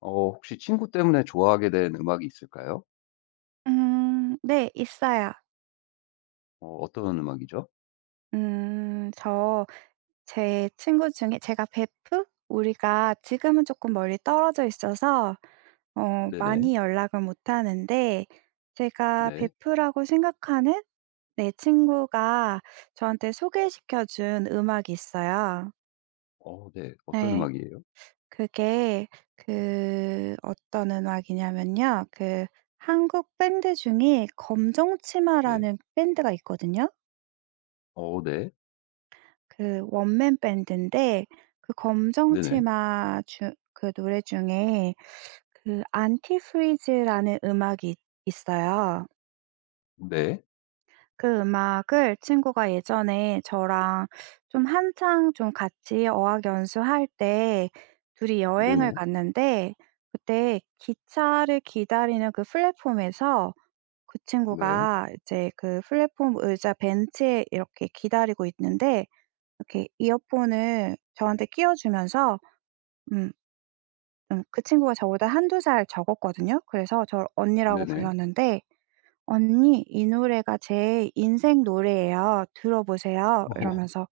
혹시 친구 때문에 좋아하게 된 음악이 있을까요? 네 있어요. 어떤 음악이죠? 음 저 제 친구 중에 제가 베프? 우리가 지금은 조금 멀리 떨어져 있어서 네네. 많이 연락을 못 하는데 제가 네. 베프라고 생각하는 내 친구가 저한테 소개시켜 준 음악이 있어요. 네. 어떤 네. 음악이에요? 그게 그 어떤 음악이냐면요. 그 한국 밴드 중에 네. 검정치마라는 밴드가 있거든요. 네. 그 원맨 밴드인데 그 검정 네네. 치마 주 그 노래 중에 그 안티프리즈라는 음악이 있어요. 네. 그 음악을 친구가 예전에 저랑 좀 한창 좀 같이 어학 연수할 때 둘이 여행을 네네. 갔는데 그때 기차를 기다리는 그 플랫폼에서 그 네. 친구가 이제 그 플랫폼 의자 벤치에 이렇게 기다리고 있는데 이렇게 이어폰을 저한테 끼워 주면서 음 그 친구가 저보다 한두 살 적었거든요. 그래서 저를 언니라고 네네. 불렀는데 "언니 이 노래가 제 인생 노래예요. 들어보세요." 어 이러면서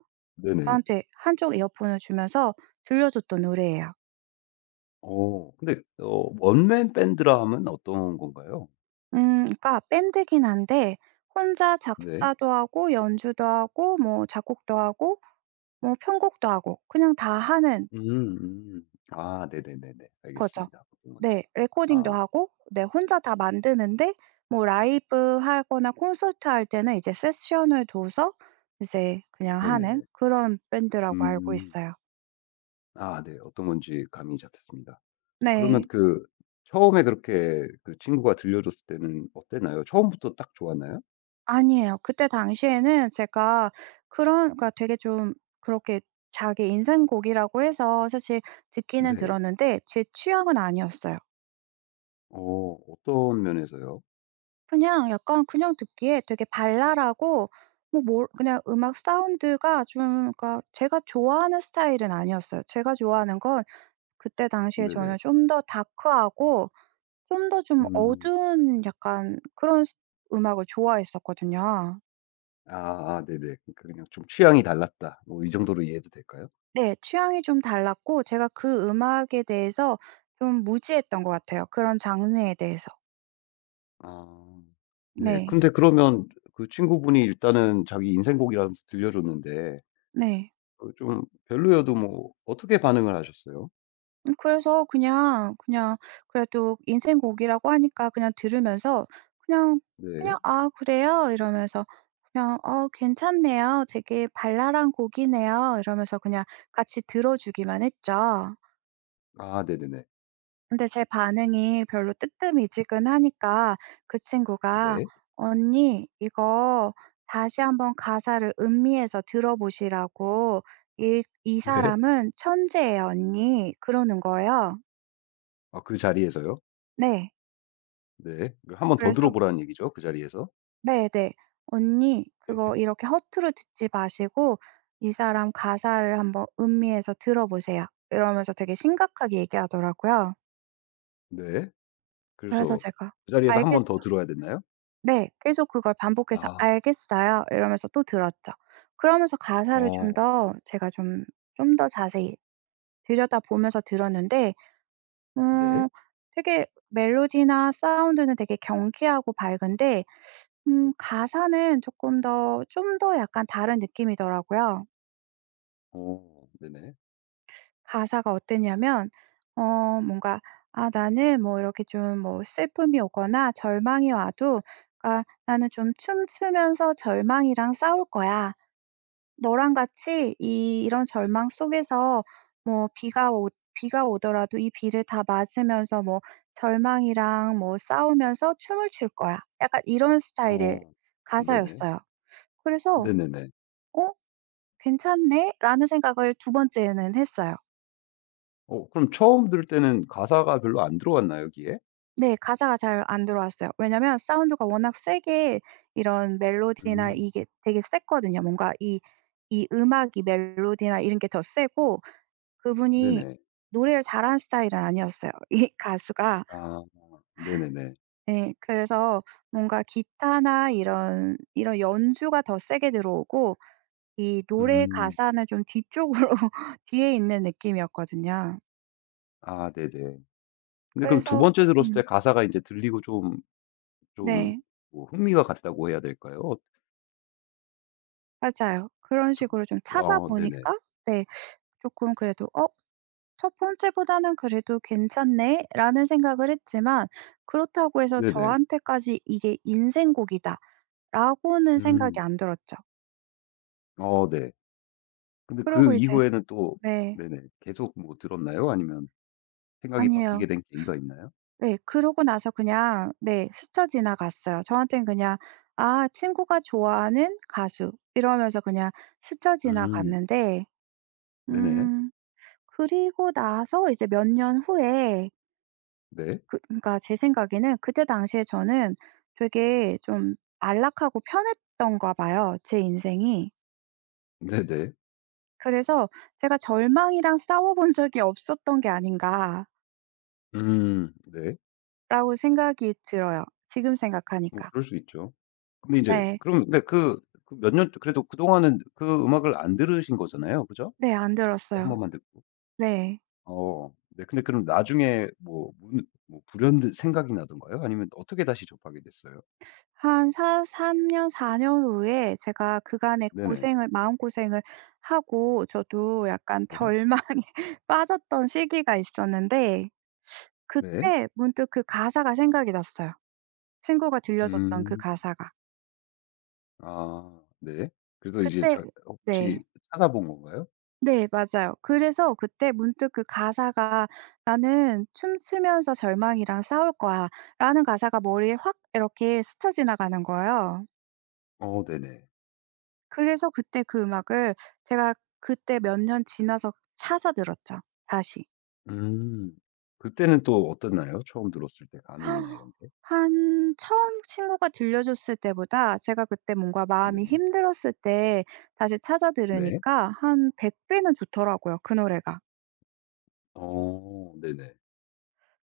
네네. 저한테 한쪽 이어폰을 주면서 들려줬던 노래예요. 근데 원맨 밴드라 하면 어떤 건가요? 그러니까 밴드긴 한데 혼자 네. 작사도 하고 연주도 하고 뭐 작곡도 하고 뭐 편곡도 하고 그냥 다 하는 음. 음. 아 네네네네. 거죠. 알겠습니다. 어떤 건지. 네. 레코딩도 아 하고 네 혼자 다 만드는데 뭐 라이브 하거나 콘서트 할 때는 이제 세션을 둬서 이제 그냥 하는 네네네. 그런 밴드라고 알고 음. 있어요. 아 네. 어떤 건지 감이 잡혔습니다. 그러면 네. 그 처음에 그렇게 그 친구가 들려줬을 때는 어땠나요? 처음부터 딱 좋았나요? 아니에요. 그때 당시에는 제가 그런 그러니까 되게 좀 그렇게 자기 인생곡이라고 해서 사실 듣기는 네. 들었는데 제 취향은 아니었어요. 어떤 면에서요? 그냥 약간 그냥 듣기에 되게 발랄하고 뭐 뭘 그냥 음악 사운드가 좀 그러니까 제가 좋아하는 스타일은 아니었어요. 제가 좋아하는 건 그때 당시에 네네. 저는 좀 더 다크하고 좀 더 좀 음. 어두운 약간 그런 스 음악을 좋아했었거든요. 아아 네네. 그러니까 그냥 좀 취향이 달랐다. 뭐 이 정도로 이해해도 될까요? 네. 취향이 좀 달랐고 제가 그 음악에 대해서 좀 무지했던 것 같아요, 그런 장르에 대해서. 아. 네. 네. 근데 그러면 그 친구분이 일단은 자기 인생곡이라면서 들려줬는데 네. 그좀 별로여도 뭐 어떻게 반응을 하셨어요? 그래서 그냥 그래도 인생 곡이라고 하니까 그냥 들으면서 그냥 네. 그냥 "아 그래요?" 이러면서 그냥 "어 괜찮네요. 되게 발랄한 곡이네요." 이러면서 그냥 같이 들어 주기만 했죠. 아 네네네. 근데 제 반응이 별로 뜨뜻미지근하니까 그 친구가 네. "언니 이거 다시 한번 가사를 음미해서 들어보시라고. 이 네. 사람은 천재예요 언니." 그러는 거예요. 아 그 자리에서요? 네. 네. 한번 더 그래서 들어보라는 얘기죠, 그 자리에서. 네네. "언니 그거 이렇게 허투루 듣지 마시고 이 사람 가사를 한번 음미해서 들어보세요." 이러면서 되게 심각하게 얘기하더라고요. 네. 그래서 그래서 제가 그 자리에서 한 번 "알겠어." 더 들어야 됐나요? 네. 계속 그걸 반복해서 아. "알겠어요." 이러면서 또 들었죠. 그러면서 가사를 좀 어. 더 제가 좀 더 자세히 들여다보면서 들었는데 어 네. 되게 멜로디나 사운드는 되게 경쾌하고 밝은데 가사는 조금 더 좀 더 약간 다른 느낌이더라고요. 어. 네네. 가사가 어땠냐면 뭔가 아 나는 뭐 이렇게 좀 뭐 슬픔이 오거나 절망이 와도 아 "나는 좀 춤추면서 절망이랑 싸울 거야. 너랑 같이 이 이런 절망 속에서 뭐 비가 오더라도 이 비를 다 맞으면서 뭐 절망이랑 뭐 싸우면서 춤을 출 거야." 약간 이런 스타일의 어. 네네. 가사였어요. 그래서 네네네. 어 '괜찮네.'라는 생각을 두 번째는 했어요. 그럼 처음 들을 때는 가사가 별로 안 들어왔나요, 귀에? 네 가사가 잘 안 들어왔어요. 왜냐면 사운드가 워낙 세게 이런 멜로디나 음. 이게 되게 셌거든요. 뭔가 이 음악이 멜로디나 이런 게 더 세고 그분이 네네. 노래를 잘하는 스타일은 아니었어요, 이 가수가. 아. 네네네. 네 그래서 뭔가 기타나 이런 연주가 더 세게 들어오고 이 노래 음. 가사는 좀 뒤쪽으로 뒤에 있는 느낌이었거든요. 아 네네. 근데 그럼 두 그래서 번째 들었을 때 음 가사가 이제 들리고 좀 네. 뭐 흥미가 갔다고 해야 될까요? 어 맞아요. 그런 어떻 식으로 좀 어 네네. 찾아보니까 네 조금 그래도 '어 첫 번째보다는 그래도 괜찮네.'라는 생각을 했지만 그렇다고 해서 네네. 저한테까지 '이게 인생곡이다.'라고는 음. 생각이 안 들었죠. 네. 근데 그 그러고 이제 이후에는 또 네. 네네 계속 뭐 들었나요? 아니면 생각이 바뀌게 아니에요. 된 계기가 있나요? 네. 그러고 나서 그냥 네 스쳐 지나갔어요. 저한테는 그냥 '아 친구가 좋아하는 가수.' 이러면서 그냥 스쳐 음. 지나갔는데 네네. 음 그리고 나서 이제 몇 년 후에 네. 그 그러니까 제 생각에는 그때 당시에 저는 되게 좀 안락하고 편했던가 봐요, 제 인생이. 네네. 그래서 제가 '절망이랑 싸워 본 적이 없었던 게 아닌가.'라고 음. 네. 생각이 들어요, 지금 뭐 생각하니까. 그럴 수 있죠. 근데 이제 네. 그럼 근데 그 몇 년 그래도 그동안은 그 음악을 안 들으신 거잖아요. 그죠? 네 안 네, 한 들었어요. 번만 듣고. 네. 어. 네. 근데 그럼 나중에 뭐 불현듯 생각이 나던가요? 아니면 어떻게 다시 접하게 됐어요? 한 사 3년 년 4년 후에 제가 그간의 네네. 고생을 마음고생을 하고 저도 약간 네. 절망에 빠졌던 시기가 있었는데 네. 그때 문득 그 가사가 생각이 났어요. 친구가 들려줬던 그 음. 가사가. 아 네. 그래서 이제 그때 자 혹시 네. 찾아본 건가요? 네 맞아요. 그래서 그때 문득 그 가사가 '나는 춤추면서 절망이랑 싸울 거야.'라는 가사가 머리에 확 이렇게 스쳐 지나가는 거예요. 네네. 그래서 그때 그 음악을 제가 그때 몇 년 지나서 찾아 들었죠, 다시. 음. 그때는 또 어땠나요? 처음 들었을 때 감흥이나 이런 게? 한 처음 친구가 들려줬을 때보다 제가 그때 뭔가 마음이 네네. 힘들었을 때 다시 찾아 네. 들으니까 한 100배 배는 좋더라고요, 그 노래가. 네네.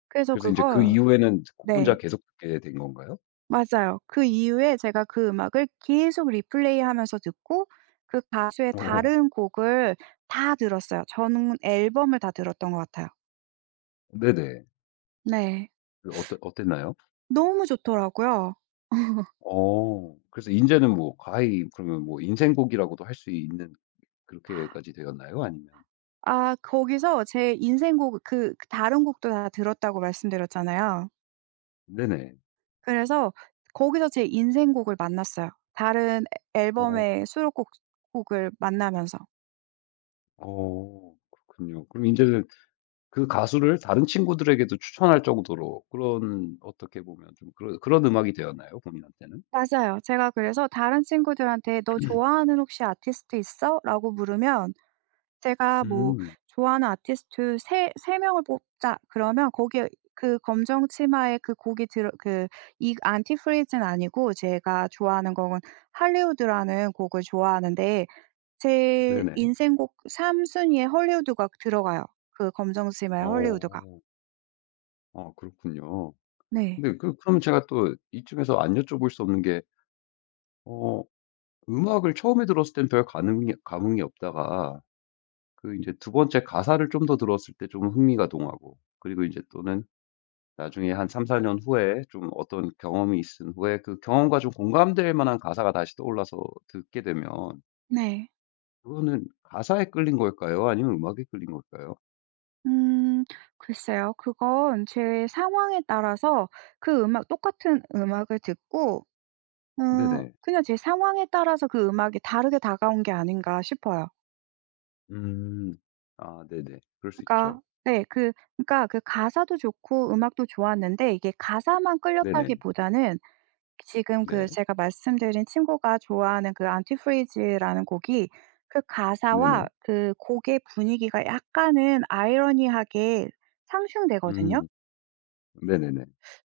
그래서 그래서 인제 그 그걸 이후에는 혼자 네. 계속 듣게 된 건가요? 맞아요. 그 이후에 제가 그 음악을 계속 리플레이하면서 듣고 그 가수의 어 다른 곡을 다 들었어요. 저는 앨범을 다 들었던 것 같아요. 네네. 네. 그 어땠나요? 너무 좋더라고요. 어. 그래서 인제는 뭐 가히 그러면 뭐 인생곡이라고도 할 수 있는 그렇게까지 되었나요? 아니면 아 거기서 제 인생곡 그 다른 곡도 다 들었다고 말씀드렸잖아요. 네네. 그래서 거기서 제 인생곡을 만났어요. 다른 어. 앨범의 수록곡 곡을 만나면서. 어. 그렇군요. 그럼 인제는 그 가수를 다른 친구들에게도 추천할 정도로 그런 어떻게 보면 좀 그런 음악이 되었나요? 본인한테는? 맞아요. 제가 그래서 다른 친구들한테 "너 좋아하는 혹시 아티스트 있어?" 라고 물으면 제가 뭐 음. "좋아하는 아티스트 세 명을 뽑자." 그러면 거기에 그 검정 치마에 그 곡이 들어 그 이 안티프리즈는 아니고 제가 좋아하는 곡은 할리우드라는 곡을 좋아하는데 제 네네. 인생곡 3순위 순위에 헐리우드가 들어가요, 그 검정 치마에 헐리우드가. 어. 아 그렇군요. 네. 근데 그럼 제가 또 이쯤에서 안 여쭤볼 수 없는 게 어 음악을 처음에 들었을 땐 별 감흥이 없다가 그 이제 두 번째 가사를 좀 더 들었을 때 좀 흥미가 동하고 그리고 이제 또는 나중에 한 3-4년 후에 좀 어떤 경험이 있은 후에 그 경험과 좀 공감될 만한 가사가 다시 떠올라서 듣게 되면 네. 그거는 가사에 끌린 걸까요? 아니면 음악에 끌린 걸까요? 음 글쎄요. 그건 제 상황에 따라서 그 음악 똑같은 음악을 듣고 네네. 그냥 제 상황에 따라서 그 음악이 다르게 다가온 게 아닌가 싶어요. 음. 아 네네. 그럴 수 있죠. 그러니까 네 그러니까 그 가사도 좋고 음악도 좋았는데 이게 가사만 네네. 끌렸다기보다는 지금 그 네. 제가 말씀드린 친구가 좋아하는 그 안티프리즈라는 곡이 그 가사와 네네. 그 곡의 분위기가 약간은 아이러니하게 상충되거든요. 음. 네네네.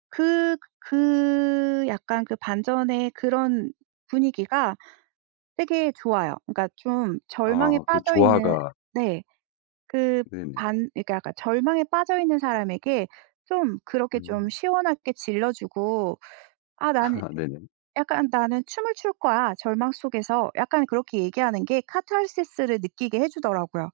그 약간 그 반전의 그런 분위기가 되게 좋아요. 그러니까 좀 절망에 아 그 빠져 있는 조화가 네. 그 네네. 반 그러니까 약간 절망에 빠져 있는 사람에게 좀 그렇게 좀 음. 시원하게 질러 주고 '아 나는 아 네네. 약간 나는 춤을 출 거야, 절망 속에서.' 약간 그렇게 얘기하는 게 카타르시스를 느끼게 해 주더라고요.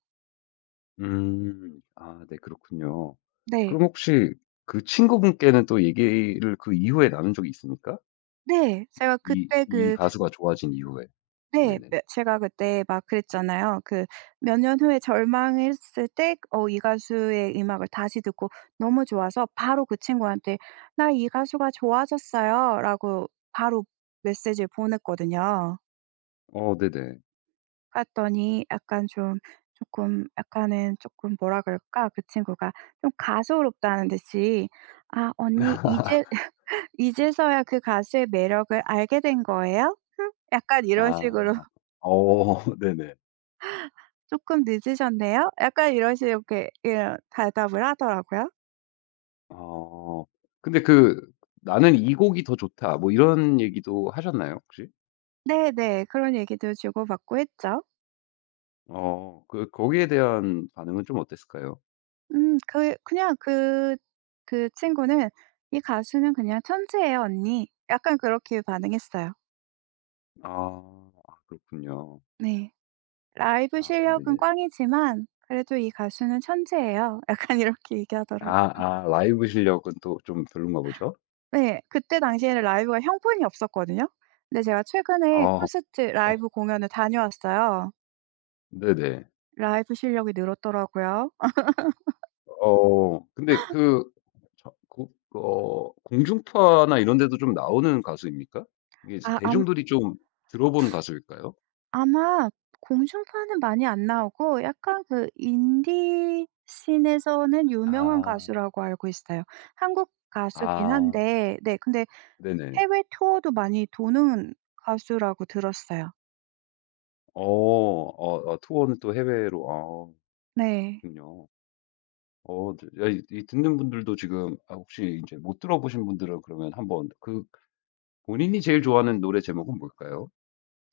음. 아 네 그렇군요. 네. 그럼 혹시 그 친구분께는 또 얘기를 그 이후에 나눈 적이 있습니까? 네. 제가 이 그때 이 그 가수가 좋아진 이후에. 네. 네네. 며 제가 그때 막 그랬잖아요. 그 몇 년 후에 절망했을 때 이 가수의 음악을 다시 듣고 너무 좋아서 바로 그 친구한테 "나 이 가수가 좋아졌어요."라고 바로 메시지를 보냈거든요. 네네. 그랬더니 약간 좀 쪼끔 약간은 쪼끔 뭐라 그럴까? 그 친구가 좀 가소롭다는 듯이 "아 언니 이제 이제서야 그 가수의 매력을 알게 된 거예요? 흠." 약간 이런 식으로 아. 네네. 조금 늦으셨네요." 약간 이런 식으로 이렇게 이런 대답을 하더라고요. 어. 근데 그 "나는 이 곡이 더 좋다." 뭐 이런 얘기도 하셨나요 혹시? 네네. 그런 얘기도 주고받고 했죠. 그 거기에 대한 반응은 좀 어땠을까요? 그 그냥 그 그 친구는 "이 가수는 그냥 천재예요 언니." 약간 그렇게 반응했어요. 아. 아 그렇군요. 네. "라이브 아 실력은 네네. 꽝이지만 그래도 이 가수는 천재예요." 약간 이렇게 얘기하더라고요. 아 라이브 실력은 또 좀 별론가 보죠? 네. 그때 당시에는 라이브가 형편이 없었거든요. 근데 제가 최근에 아. 콘서트 라이브 공연을 다녀왔어요. 네네. 라이브 실력이 늘었더라고요. 근데 저 공중파나 이런 데도 좀 나오는 가수입니까? 이게 이제 아암 대중들이 좀 들어보는 가수일까요? 아마 공중파는 많이 안 나오고 약간 그 인디 씬에서는 유명한 아. 가수라고 알고 있어요. 한국 가수긴 아 한데 네 근데 네네. 해외 투어도 많이 도는 가수라고 들었어요. 어. 투어는 또 해외로 아 네. 그렇군요. 네. 야 이 듣는 분들도 지금 아 혹시 이제 못 들어보신 분들은 그러면 한번 그 본인이 제일 좋아하는 노래 제목은 뭘까요?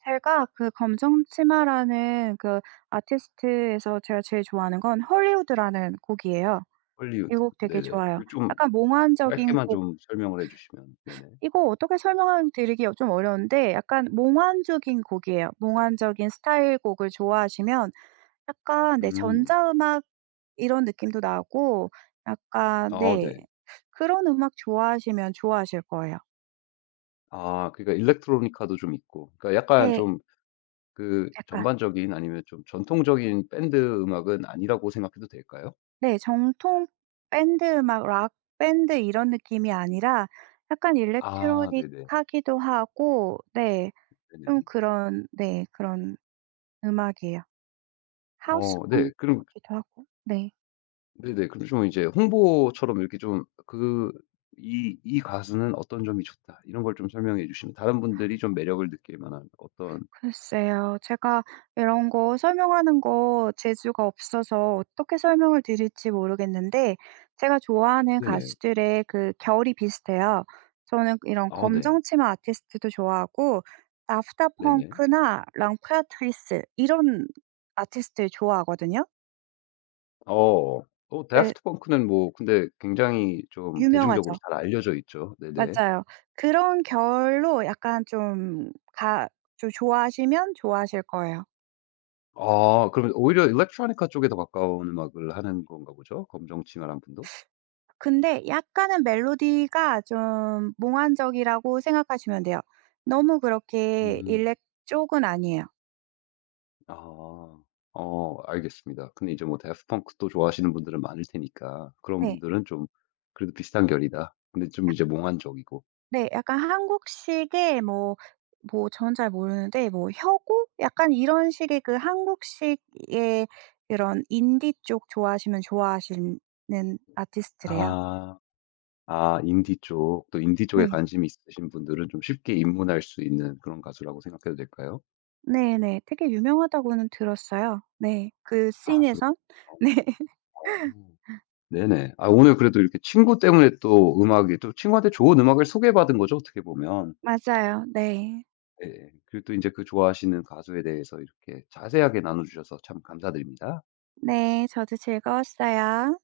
제가 그 검정 치마라는 그 아티스트에서 제가 제일 좋아하는 건 헐리우드라는 곡이에요. 이 헐리우드. 곡 되게 네네. 좋아요. 그 좀 약간 몽환적인 짧게만 곡 좀 설명을 해 주시면. 네네. 이거 어떻게 설명 드리기 좀 어려운데 약간 몽환적인 곡이에요. 몽환적인 스타일 곡을 좋아하시면 약간 네 음. 전자음악 이런 느낌도 나고 약간 아 네 네. 그런 음악 좋아하시면 좋아하실 거예요. 아 그러니까 일렉트로니카도 좀 있고 그러니까 약간 네. 좀 그 약간 전반적인 아니면 좀 전통적인 밴드 음악은 아니라고 생각해도 될까요? 네 정통 밴드 음악 락 밴드 이런 느낌이 아니라 약간 아 네네. 일렉트로닉하기도 하고 네 좀 네네. 그런 네 그런 음악이에요. 네. 하우스풍 그럼 같기도 하고. 네. 네네. 그럼 좀 이제 홍보처럼 이렇게 좀 그 "이 가수는 어떤 점이 좋다." 이런 걸 좀 설명해 주시면 다른 분들이 좀 매력을 느낄 만한 어떤 글쎄요. 제가 이런 거 설명하는 거 재주가 없어서 어떻게 설명을 드릴지 모르겠는데 제가 좋아하는 네네. 가수들의 그 결이 비슷해요. 저는 이런 아 네. 검정 치마 아티스트도 좋아하고 다프트 네네. 펑크나 랑프라트리스 이런 아티스트를 좋아하거든요. 어. 그 다프트 펑크는 뭐 근데 굉장히 좀 대중적으로 유명하죠. 잘 알려져 있죠. 네네. 맞아요. 그런 결로 약간 좀 가 좀 좋아하시면 좋아하실 거예요. 아 그러면 오히려 일렉트로니카 쪽에 더 가까운 음악을 하는 건가 보죠? 검정 치마란 분도? 근데 약간은 멜로디가 좀 몽환적이라고 생각하시면 돼요. 너무 그렇게 음. 일렉 쪽은 아니에요. 아. 알겠습니다. 근데 이제 뭐 데프트 펑크 도 좋아하시는 분들은 많을 테니까 그런 네. 분들은 좀 그래도 비슷한 결이다. 근데 좀 약 이제 몽환적이고. 네. 약간 한국식의 뭐 저는 잘 모르는데 뭐 혁오? 약간 이런 식의 그 한국식의 그런 인디 쪽 좋아하시면 좋아하시는 아티스트래요. 아. 아 인디 쪽 또 인디 쪽에 네. 관심이 있으신 분들은 좀 쉽게 입문할 수 있는 그런 가수라고 생각해도 될까요? 네네. 되게 유명하다고는 들었어요. 네. 그 아 그렇 씬에선. 어. 네. 어. 네네. 아 오늘 그래도 이렇게 친구 때문에 또 음악이 또 친구한테 좋은 음악을 소개받은 거죠, 어떻게 보면. 맞아요. 네. 예예. 그리고 또 인제 그 좋아하시는 가수에 대해서 이렇게 자세하게 나눠 주셔서 참 감사드립니다. 네. 저도 즐거웠어요.